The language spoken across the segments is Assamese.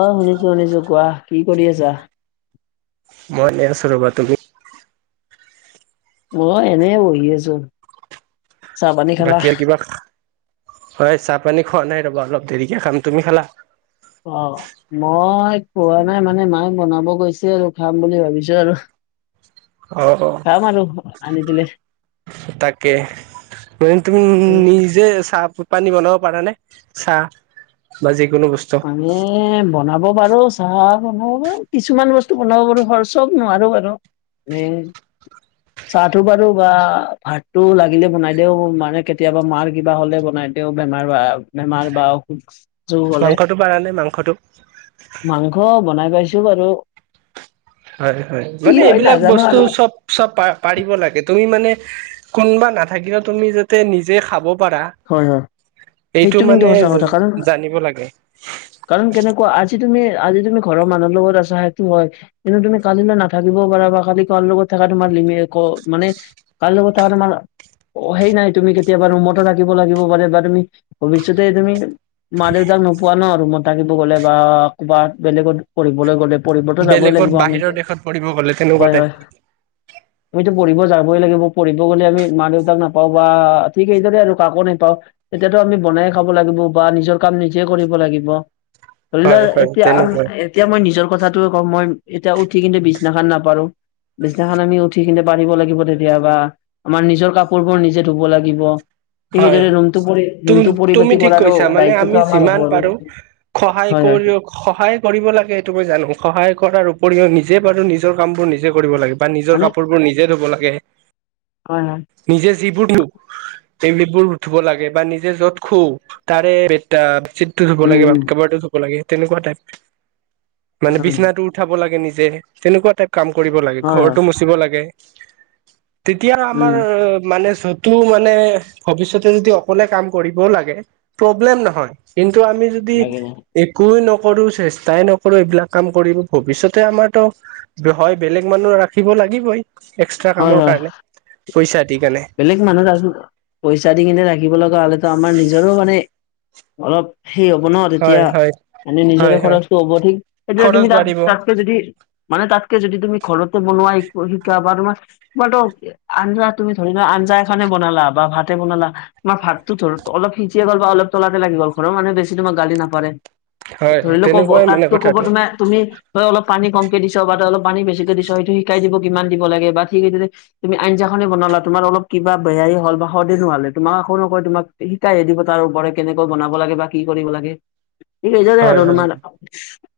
অঁ! শুনিছোঁ-শুনিছোঁ কোৱা, কি কৰি আছা? মই এনেই আছোঁ ৰ'বা। তুমি? মই এনেই বহি আছোঁ। বাকী আৰু কিবা [unintelligible] হয় চাহ পানী খোৱা নাই ৰবা অলপ দেৰিকে খাম। তুমি খালা? অ! মই খোৱা নাই মানে মায়ে বনাব গৈছে আৰু খাম বুলি ভাবিছোঁ আৰু। অ-অ। তোমাৰো আনি দিলে। তাকে, মানে তুমি নিজ যে চাহ পানী বনাব পাৰা নে, চাহ বা যিকোনো বস্তু? মই বনাব পাৰোঁ, চাহ বনাব পাৰোঁ, কিছুমান বস্তু বনাব পাৰোঁ হয় চব নোৱাৰো বাৰু। এনেই চাহটো বাৰু বা ভাতটো লাগিলে বনাই দিওঁ মানে কেতিয়াবা মাৰ কিবা হ'লে বনাই দিওঁ। তেওঁ বেমাৰ বা বেমাৰ বা অসুখ [unintelligible] মাংসটো পাৰা নে মাংসটো? মাংস বনাই পাইছোঁ বাৰু। হয়-হয়, কি মানে হয় এইবিলাক নাজানো বস্তু আৰু চব চব পা-পাৰিব লাগে তুমি মানে কোনোবা নাথাকিলেও তুমি যাতে নিজে খাব পাৰা। হয় হয় এইটো সেইটো কিন্তু মানে সঁচা কথা কাৰণ জানিব লাগে। কাৰণ কেনেকুৱা আজি তুমি, আজি তুমি ঘৰৰ মানুহৰ লগত আছা সেইটো হয় কিন্তু তুমি কালিলৈ নাথাকিবও পাৰা বা কালি কাৰ লগত থকা তোমাৰ লিমিত [unintelligible] মানে কাৰ লগত থাকা তোমাৰ অ সেই নাই তুমি কেতিয়াবা ৰুমত ৰাখিব লাগিব পাৰে বা তুমি ভৱিষ্যতে তুমি মা-দেউতাক নোপোৱা ন ৰুমত থাকিব গ'লে বা ক'ৰবাত বেলেগত পঢ়িবলৈ গ'লে। পঢ়িবটো যাবই বেলেগত লাগিব আমি বাহিৰৰ এতিয়া। দেশত পঢ়িব গ'লে তেনেকুৱা টাইপ হয়-হয়। আমিতো পঢ়িব যাবই লাগিব, পঢ়িব গ'লে আমি মা-দেউতাক নাপাওঁ বা ঠিক এইেদৰে আৰু কাকো নাপাওঁ তেতিয়াতো আমি বনাই খাব লাগিব বা নিজৰ কাম নিজেই কৰিব লাগিব। ধৰি লোৱা হয় হয় এতিয়া আৰু তেনেকুৱাই এতিয়া মই নিজৰ কথাটোৱে কম মই এতিয়া উঠি কিন্তু বিছনাখন নাপাৰো। বিচনাখন আমি উঠি কিনে পাৰিব লাগিব কেতিয়াবা, আমাৰ নিজৰ কাপোৰবোৰ নিজে ধুব লাগিব। ঠিক হয়, সেইদৰে ৰুমটো পৰি ৰুমটো তু-তুমি পৰিপাতি ঠিকে কৰাৰো কৈছা মানে আমি দায়িত্বটো আমাৰ যিমান হ'ব আৰু পাৰোঁ সহায় হয় হয় কৰিও সহায় কৰিব লাগে সেইটো মই জানো, সহায় কৰাৰ উপৰিও নিজে বাৰু নিজৰ কামবোৰ নিজে কৰিব লাগে বা নিজৰ মানে কাপোৰবোৰ নিজে ধুব লাগে। হয় [inaudible] নিজে যিবোৰ নো এই কাপোৰবোৰ ধুব লাগে বা নিজে য'ত শু তাৰে বেদচীটটো ধুব লাগে উম বা উম কভাৰটো ধুব থাকিব লাগে তেনেকুৱা টাইপ মানে হয় হয় বিচনাটো উঠাব লাগে নিজে তেনেকুৱা টাইপ। কাম কৰিব লাগে হয় ঘৰটো হয় মুচিব লাগে তেতিয়া আমাৰ উম মানে চ মানে অফিচতে যদি অকলে কাম কৰিব লাগে প্ৰব্লেম নহয় কিন্তু আমি যদি যদি লাগে একোৱেই নকৰো চেষ্টাই নকৰো এইবিলাক কাম কৰিব ভৱিষ্যতে আমাৰতো হয় বেলেগ মানুহ ৰাখিব লাগিবই এক্সট্ৰা হয় কামৰ হয় কাৰণে পইচা দি কানে। বেলেগ মানুহ পইচা দি কিনে ৰাখিব লগা হ'লেতো আমাৰ নিজৰো মানে অলপ সেই হ'ব ন তেতিয়া হয় হয় মানে নিজৰে হয় হয় খৰচটো হ'ব ঠিক তেতিয়া তুমি খৰচ তাত বাঢ়িব তাতকে যদি মানে তাতকে যদি তুমি ঘৰতে বনোৱা শ শিকোৱা বা তোমাৰটো আঞ্জা তুমি ধৰি লোৱা আঞ্জা এখনে বনালা বা ভাতে বনালা তোমাৰ ভাতটো ধৰত অলপ সিজিয়ে গ'ল বা তলতে লাগি গ'ল ঘৰৰ মানুহে বেছিকে তোমাক গালি নাপাৰে। হয় ধৰি লোৱা তেনেকুৱাই মানে তাতকে ক'ব কথাটো তোমাক তুমি ধৰা অলপ পানী কমকে দিছা বা ত অলপ পানী বেছিকে দিছা সেইটো শিকাই দিব কিমান দিব লাগে বা ঠিক সেইদৰে তুমি আঞ্জাখনে বনালা তোমাৰ অলপ কিবা বেয়াই হল বা সোৱাদে নহলে তোমাক একো নকয় তোমাক শিকাই হে দিব তাৰ ওপৰে কেনেকৈ বনাব লাগে বা কি কৰিব লাগে। সেইদৰে হয় আৰু হয় তোমাৰ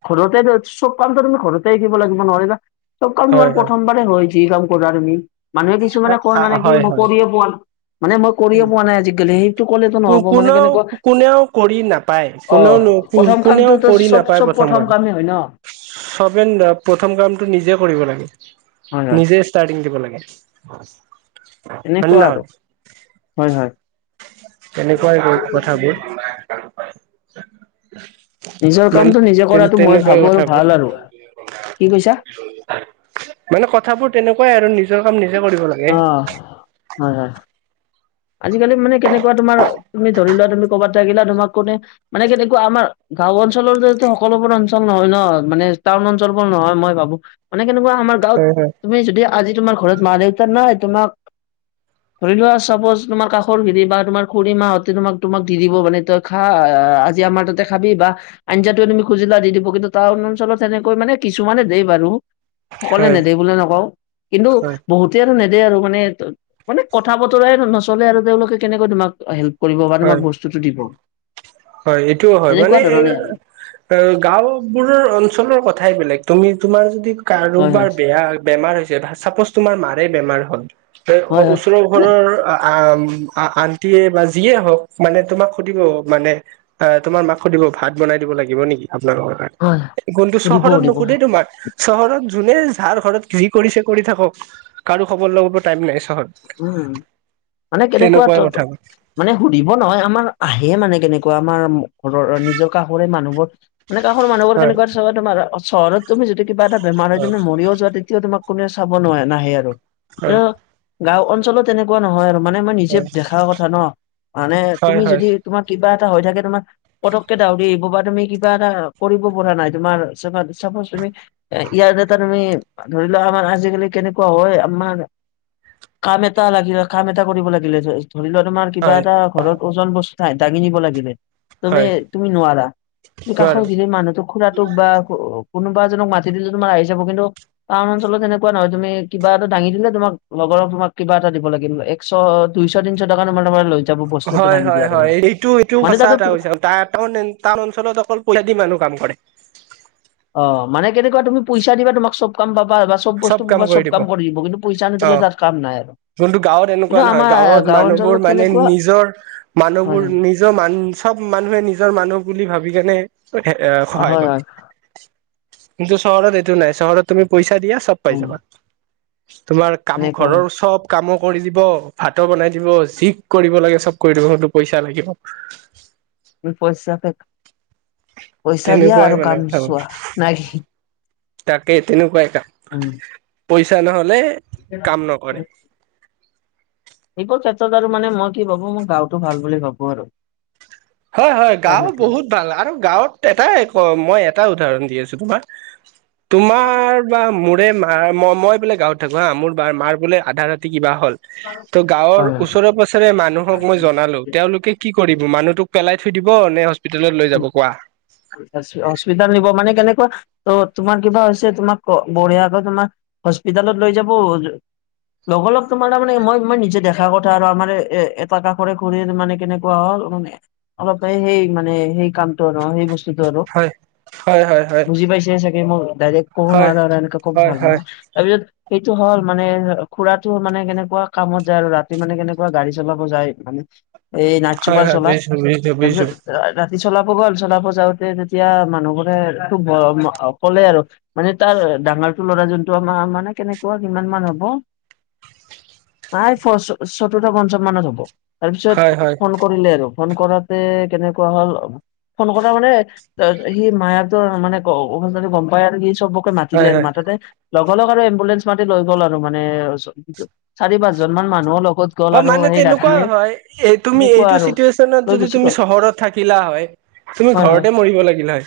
ঘৰতে চব কাম তুমি ঘৰতে শিকিব লাগিব নহলে নোৱাৰিবা। চব কাম তোমাৰ হয় হয় প্ৰথমবাৰে হয় যি কাম কৰা তুমি মানুহে কিছুমানে মই মানে কি হয় মই হয় কৰিয়ে পোৱা নাই, মানে মই কৰিয়ে পোৱা নাই আজিকালি সেই টো কলেটো নহ'ব মানে কোনেও কেনেকুৱা কোনেও কৰি নাপায় অ কোনেও প্ৰথম কোনেও কামটোটো চব চব প্ৰথম কামেই হয় ন। চবেই প্ৰথম কামটো নিজে কৰিব লাগে। হয় হয়। নিজেই ষ্টাৰ্টিং দিব লাগে। হয় নে এনেকুৱা নহয় আৰু হয় হয়। তেনেকুৱাই হয় কথাবোৰ। নিজৰ মানে কামটো নিজে কৰাটো মই তেনেকুৱাই ভাবো আৰু কথাবোৰ ভাল আৰু, কি কৈছা? মানে কথাবোৰ তেনেকুৱাই আৰু নিজৰ কাম নিজে কৰিব লাগে। অ হয় হয়। আজিকালি মানে কেনেকুৱা তোমাৰ তুমি ধৰি লোৱা তুমি ক'বাত থাকিলা তোমাক কোনে মানে কেনেকুৱা আমাৰ গাও অঞ্চলৰ যে সকলোবোৰ অঞ্চল নহয় ন মানে টাউন অঞ্চলবোৰ নহয় মই ভাবো। মানে কেনেকুৱা আমাৰ গাঁওত হয় হয় তুমি যদি আজি তোমাৰ ঘৰত মা দেউতা নাই তোমাক ধৰি লোৱা চাপ'জ তোমাৰ কাষৰ খিৰি বা তোমাৰ খুড়ী মাহঁতে তোমাক তোমাক দি দিব মানে তই খা আজি আমাৰ তাতে খাবি বা আঞ্জাটো তুমি খুজিলা দি দিব, কিন্তু টাউন অঞ্চলত তেনেকৈ মানে কিছুমানে দেই বাৰু। সকলোৱে হয় নেদে বুলি নকওঁ, কিন্তু হয় বহুত সিহঁতে আৰু নেদে আৰু মানে মানে কথা বতৰাই নচলে আৰু তেওঁলোকে কেনেকৈ তোমাক হেল্প কৰিব বা হয় তোমাক বস্তুটো দিব। হয় এইটোও হয় এনেকুৱা মানে ধৰণে আৰু গাওবোৰৰ অঞ্চলৰ কথাই বেলেগ তুমি তোমাৰ যদি হয় হয় কাৰোবাৰ বেয়া বেমাৰ হৈছে, চাপ'জ তোমাৰ মাৰে বেমাৰ হ'ল হয় হয় ওচৰৰ মানে ঘৰৰ আ আন্টিয়ে বা যিয়ে হওক মানে তোমাক সুধিব মানে আ তোমাৰ মাক সুধিব ভাত বনাই দিব লাগিব নেকি আপোনালোকৰ হয় কাৰণে? কিন্তু সুধিব চহৰত সুধিব নোসোধে তোমাক। চহৰত যোনে যাৰ ঘৰত যি কৰিছে কৰি থাকক, কাৰোঁ খবৰ লবৰ টাইম নাই চহৰত। উম, মানে কেনেকুৱা তেনেকুৱা ত কথা হয় মানে সুধিব নহয়। আমাৰ আহে মানে কেনেকুৱা আমাৰ ঘৰৰ নিজৰ কাষৰে মানুহঘৰ। মানে কাষৰ মানুহবোৰ কেনেকুৱা হয় চাবা চহৰত তুমি যদি কিবা এটা বেমাৰ হয়। তুমি মৰিয়ো যোৱা তে তেতিয়াও তোমাক কোনোৱে চাব নোৱাৰে নাহে আৰু কিন্তু হয় গাওঁ অঞ্চলত তেনেকুৱা নহয় আৰু মানে মই নিজে হয় দেখা কথা ন, মানে হয় তুমি হয় যদি তোমাৰ কিবা এটা হৈ থাকে। তোমাৰ পটকে দৌৰি আহিব বা তুমি কিবা এটা কৰিব পৰা নাই তোমাৰ চাবা চাপোউচ তুমি এ ইয়াৰ দঙটা তুমি ধৰি লোৱা আমাৰ আজিকালি কেনেকুৱা হয়। আমাৰ কাম এটা লাগিলে, কাম এটা কৰিব লাগিলে ধৰি লোৱা তোমাৰ কিবা হয় এটা। ঘৰত ওজন বস্তু দাঙি নিব লাগিলে। তুমি হয় তুমি নোৱাৰা, তুমি কাষৰ নোৱাৰো গেই মানুহটোক খুৰাটোক বা অ' কোনোবা এজনক মাতি দিলে তোমাৰ আহি যাব। কিন্তু টাউন অঞ্চলত তেনেকুৱা নহয়। তুমি কিবা এটা দাঙি দিলে তোমাক লগৰ তোমাক কিবা এটা দিব লাগিব। একশ দুইশ তিনিশ টকা তোমাৰ তাৰমানে লৈ যাব বস্তু এটা হয়, দাঙি হয়, দিয়াৰ বাবে হয়। এইটো এইটো মানে সঁচা তাতে কথা কৈছা। তাৰ টাউন হেন টাউন অঞ্চলত অকল পইচা দি মানুহ কাম কৰে। অ' মানে কেনেকুৱা তুমি পইচা দিবা তোমাক চ'ব কাম পাবা বাচ্ছ চ'ব বস্তু পাব চ'ব কাম কৰি দিব। কিন্তু পইচা অ নিদিলে তাত কাম নাই আৰু যোনটো গাঁৱত এনেকুৱা কিন্তু নহয়। আমাৰ গাঁৱত গাঁও মানুহবোৰ অঞ্চলত মানে কেনেকুৱা নিজৰ হয় মানুহবোৰ নি নিজৰ মান চ'ব মানুহে নিজৰ মানুহ বুলি ভাবি কেনে এই সহায় হয় কৰে, হয় কিন্তু চহৰত এইটো নাই চহৰত তুমি পইচা দিয়া চ'ব পাই উম। যাবা। তোমাৰ কাম এনেকুৱাই ঘৰৰ চ'ব কামো কৰি দিব, ভাতো বনাই দিব যি কৰিব লাগে চ'ব কৰি দিব, সেইটো পইচা লাগিব। পইছা ফেক, পইচা দিয়া তেনেকুৱাই আৰু মানে কাম কথা চোৱা নাই তাকে তেনেকুৱাই কাম। উম। পইচা নহ'লে কাম নকৰে। এইকন ক্ষেত্ৰত আৰু মানে মই কি ভাবোঁ মোৰ গাঁওটো ভাল বুলি ভাবোঁ আৰু হয়, হয়, গাঁও বহুত ভাল আৰু গাঁৱত এটাই ক মই এটা উদাহৰণ দি আছোঁ তোমাক, তোমাৰ বা মোৰে মা মা মই বোলে গাঁৱত থাকোঁ হা মোৰ মাৰ বোলে আধা ৰাতি কিবা হ'ল তোৰ গাঁৱৰ হয় হয়। ওচৰৰে পাজৰে মানুহক মই জনালোঁ। তেওঁলোকে কি কৰিব মানুহটোক পেলাই থৈ দিব নে হস্পিতেলত লৈ যাব কোৱা? হস্পিতাল নিব মানে কেনেকৈ অ' তোমাৰ কিবা হৈছে তোমাক বঢ়িয়াকৈ তোমাক হস্পিতালত লৈ যাব। লগৰ লগ তোমাৰ তাৰ মানে মই মই নিজে দেখা কথা আৰু আমাৰ এ এটা কাষৰে ঘৰেৰ মানে কেনেকে বহল অলপ সেই মানে সেই কামতো আৰু সেই বস্তুতো আৰু হয় হয় হয় হয় বুজি পাইছে চাগে? মোক ডাইৰেক্ট ক'ব হয় নোৱাৰা আৰু এনেকে ক'ব হয় ভাল হয় নহয়। তাৰপিছত সেইটো হ'ল, মানে খুৰাটো মানে কেনেকুৱা কামত যায় আৰু ৰাতি মানে কেনেকুৱা গাড়ী চলাব যায় মানে, এই নাইট হয় চুপাৰ হয় চলাই। বুজিছো বুজিছো বুজিছো তাৰপিছত যদি চলাব গ'ল, চলাব যাওঁতে তেতিয়া মানুহবোৰে ক'লে আৰু মানে তাৰ ডাঙৰটো ল'ৰা জোনটো আমাৰ মানে কেনেকুৱা কিমান মান হ'ব? প্ৰায় ফৰ চতুৰ্থ পঞ্চম মানত হ'ব। হয় তাৰপিছত হয় ফোন কৰিলে আৰু ফোন কৰাতে কেনেকুৱা হ'ল। ফোন কথা মানে সি মায়াকৰ মানেদি গম পায় আৰু সি চব, কৈ মাতিলে হয় আৰু হয় মাতাতে লগা লগ আৰু এম্বুলেন্ঞ্চ মাতি লৈ গ'ল আৰু মানে চাৰি পাঁচজন মান মানুহৰ লগত। গ'ল হয় আৰু মানে সেই তেনেকুৱা ৰাতিয়ে হয়, এই তুমি এনেকুৱা এইটো আৰু চিটুৱেচনত লৈ যদি গুচি তুমি গ'ল চহৰত- থাকিলা হয়, তুমি হয় হয় ঘৰতে মৰিব লাগিল হয়।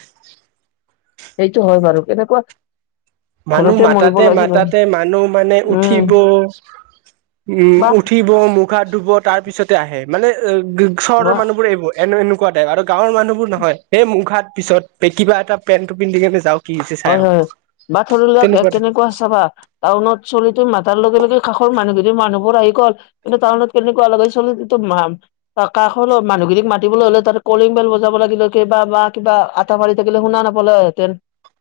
সেইটো হয় বাৰু। কেনেকুৱা মানুহ ঘৰতে মৰিব মাতাতে লাগিল হয় মাতাতে মানুহ মানে উম উঠিব, উম বা উঠি ব মুখ হাত ধুব তাৰ পিছতে আহে, মানে চহৰৰ বা মানুহবোৰে এইবোৰ। এনে এনেকুৱা টাইপ, আৰু গাঁৱৰ মানুহোৰ নহয় এই মুখ হাত পিছত কিবা এটা পেণ্টটো পিন্ধি কেনে যাওঁ। কি দিছে চাই হয় হয় আহক। বা ধৰি লাক কেনেকুৱা চাবা, টাউনত ছোৱালীটো মাতাৰ লগে লগে কাষৰ মানুহ দুদৰ মানুহবোৰ আহি গ'ল। কিন্তু তাউনত কেনেকুৱা লাগে ছোৱালী টো [unintelligible] ত কাষৰ মানুহখিনিক মাতিবলৈ হ'লে তাতে কলিং বেল বজাব লাগিলে, কেবা বা কিবা পোৱালি মাৰি থাকিলে শুনা নাপালে হয় তে-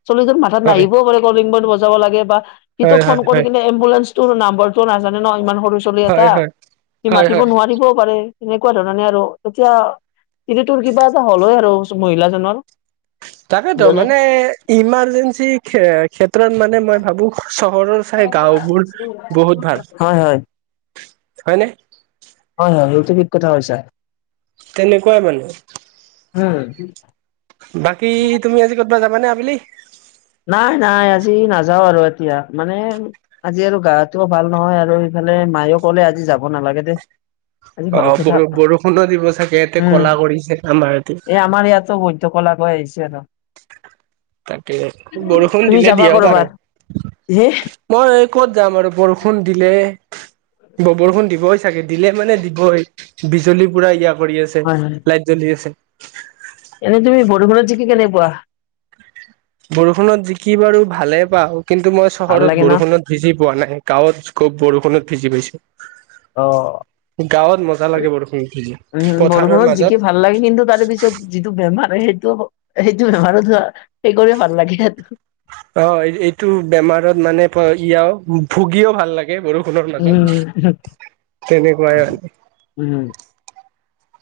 চলি য মাথাত হয় নাহিবও পাৰে কলিং ব বজাব লাগে, বা সিটো হয় হয় ফোন কৰি হয় কিনে- এম্বুলেঞ্চটোৰ নাম্বৰটো নাজানে ন, ইমান সৰু ছোৱালী এটা, হয় হয় সি হয় মাতিব হয় নোৱাৰিবও পাৰে। তেনেকুৱা ধৰণে আৰু। তেতিয়া তেতিয়া তোৰ কিবা এটা হলই আৰু মহিলাজনৰ। তাকেতো, মানে জনীৰ ইমাৰ্জেঞ্চি ক্ষে ক্ষেত্ৰত মানে- মানে মই ভাবো চহৰৰ চাই হয় গাওবোৰ বহুত ভাল। হয় হয়নে? হয় হয়, সেইটো ঠিক কথা কৈছা। তেনেকুৱাই মানে। উম। বাকী তুমি আজি ক'তবা যাবানে আবেলি? নাই নাই আজি নাযাও আৰু এতিয়া মানে, আজি আৰু গাটো ভাল নহয়, আৰু হেফালে মাইও ক'লে আজি যাব নালাগে দে। আজি অ ঘৰতে বৰ থাক, বৰষুণো দিব চাগে ইয়াতে উম ক'লা কৰিছে আমাৰ ইয়াতে এই আমাৰ ইয়াতো ব- ত কলা কৈ আহিছে আৰু। তাকে, বৰষুণ তুমি দিলে যাবা দিয়ক কৰ'বাত আৰু। হে মই এই ক'ত যাম আৰু বৰষুণ দিলে। বৰষুণ দিবই চাগে, দিলে মানে দিবই, বিজুলী পুৰা ইয়া কৰি আছে। হয় লাইট জ্বলি আছে। এনেই তুমি বৰষুণত যিকি কেনে পোৱা? বৰষুণত যিকি বাৰু ভালে পাওঁ, কিন্তু মই ভাল চহৰত লাগে ন বৰষুণত- ভিজি পোৱা নাই, গাঁৱত খুব বৰষুণত ভিজি পাইছো। অ গাঁৱত মজা লাগে বৰষুণ ভিজি, উম পথাৰৰ বৰষুণত জিকি মাজত। ভাল লাগে, কিন্তু তাৰে পিছত যিটো বেমাৰ সেইটো সেইটো বেমাৰত হোৱা। সেই কৰিও ভাল লাগে আৰু। অ, এইটো বেমাৰত মানে ইয়াও ভুগিও ভাল লাগে বৰষুণ - নৰ মাজত, উম তেনেকুৱাই আৰু উম।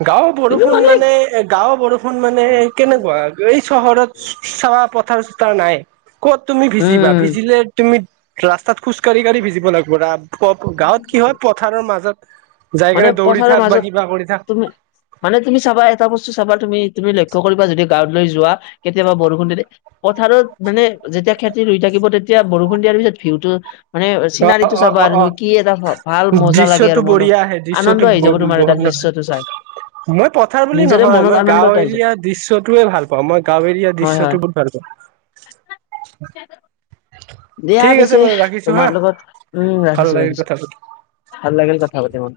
গাঁওৰ বৰষুণ মানে, এ গাঁৱৰ বৰষুণ মানে কেনেকুৱা? এই চহৰত চাবা পথাৰ চথাৰ নাই, ক'ত তুমি ভিজিবা। উম, ভিজিলে তুমি, ৰাস্তাত খোজ কাঢ়ি-কাঢ়ি ভিজিব লাগিব পৰা, গাঁৱত কিহৰ প পথাৰৰ মাজত, যাই মানে কেনে দৌৰি পথাৰৰ থাক বা মাজত কিবা কৰি থাক। তুমি মানে তুমি চাবা, এটা বস্তু চাবা তুমি তুমি লক্ষ্য কৰিবা, যদি গাঁৱলৈ যোৱা কেতিয়াবা বৰষুণ দিলে পথাৰত মানে যেতিয়া খেতি ৰুই থাকিব, তেতিয়া বৰষুণ দিয়াৰ পিছত ভিউটো মানে অ চিনাৰীটো অ চাবা অ আৰু অ তুমি কি এটা ভাল মজা লাগে দৃশ্যটো আৰু মনত। বঢ়িয়া আহে দৃশ্যটো আনন্দ আহি যাব, তোমাৰ তাৰ বহুত। দৃশ্যটো চাই। মই পথাৰ বুলি নিজৰে নহয়, মনত মই আনন্দ গাওঁ এটা আহি যাব এৰিয়াৰ দৃশ্যটোৱে ভাল পাওঁ। মই গাওঁ এৰিয়া হয় হয় দৃশ্যটো ব হু ভাল পাওঁ। দিয়া ঠিক আছে পিছে, বাৰু ৰাখিছো হা তোমাৰ লগত উম ভাল ৰাখিছো লাগিল ৰাখিছো, কথা পাতি ভাল লাগিল কথা পাতি মোৰ।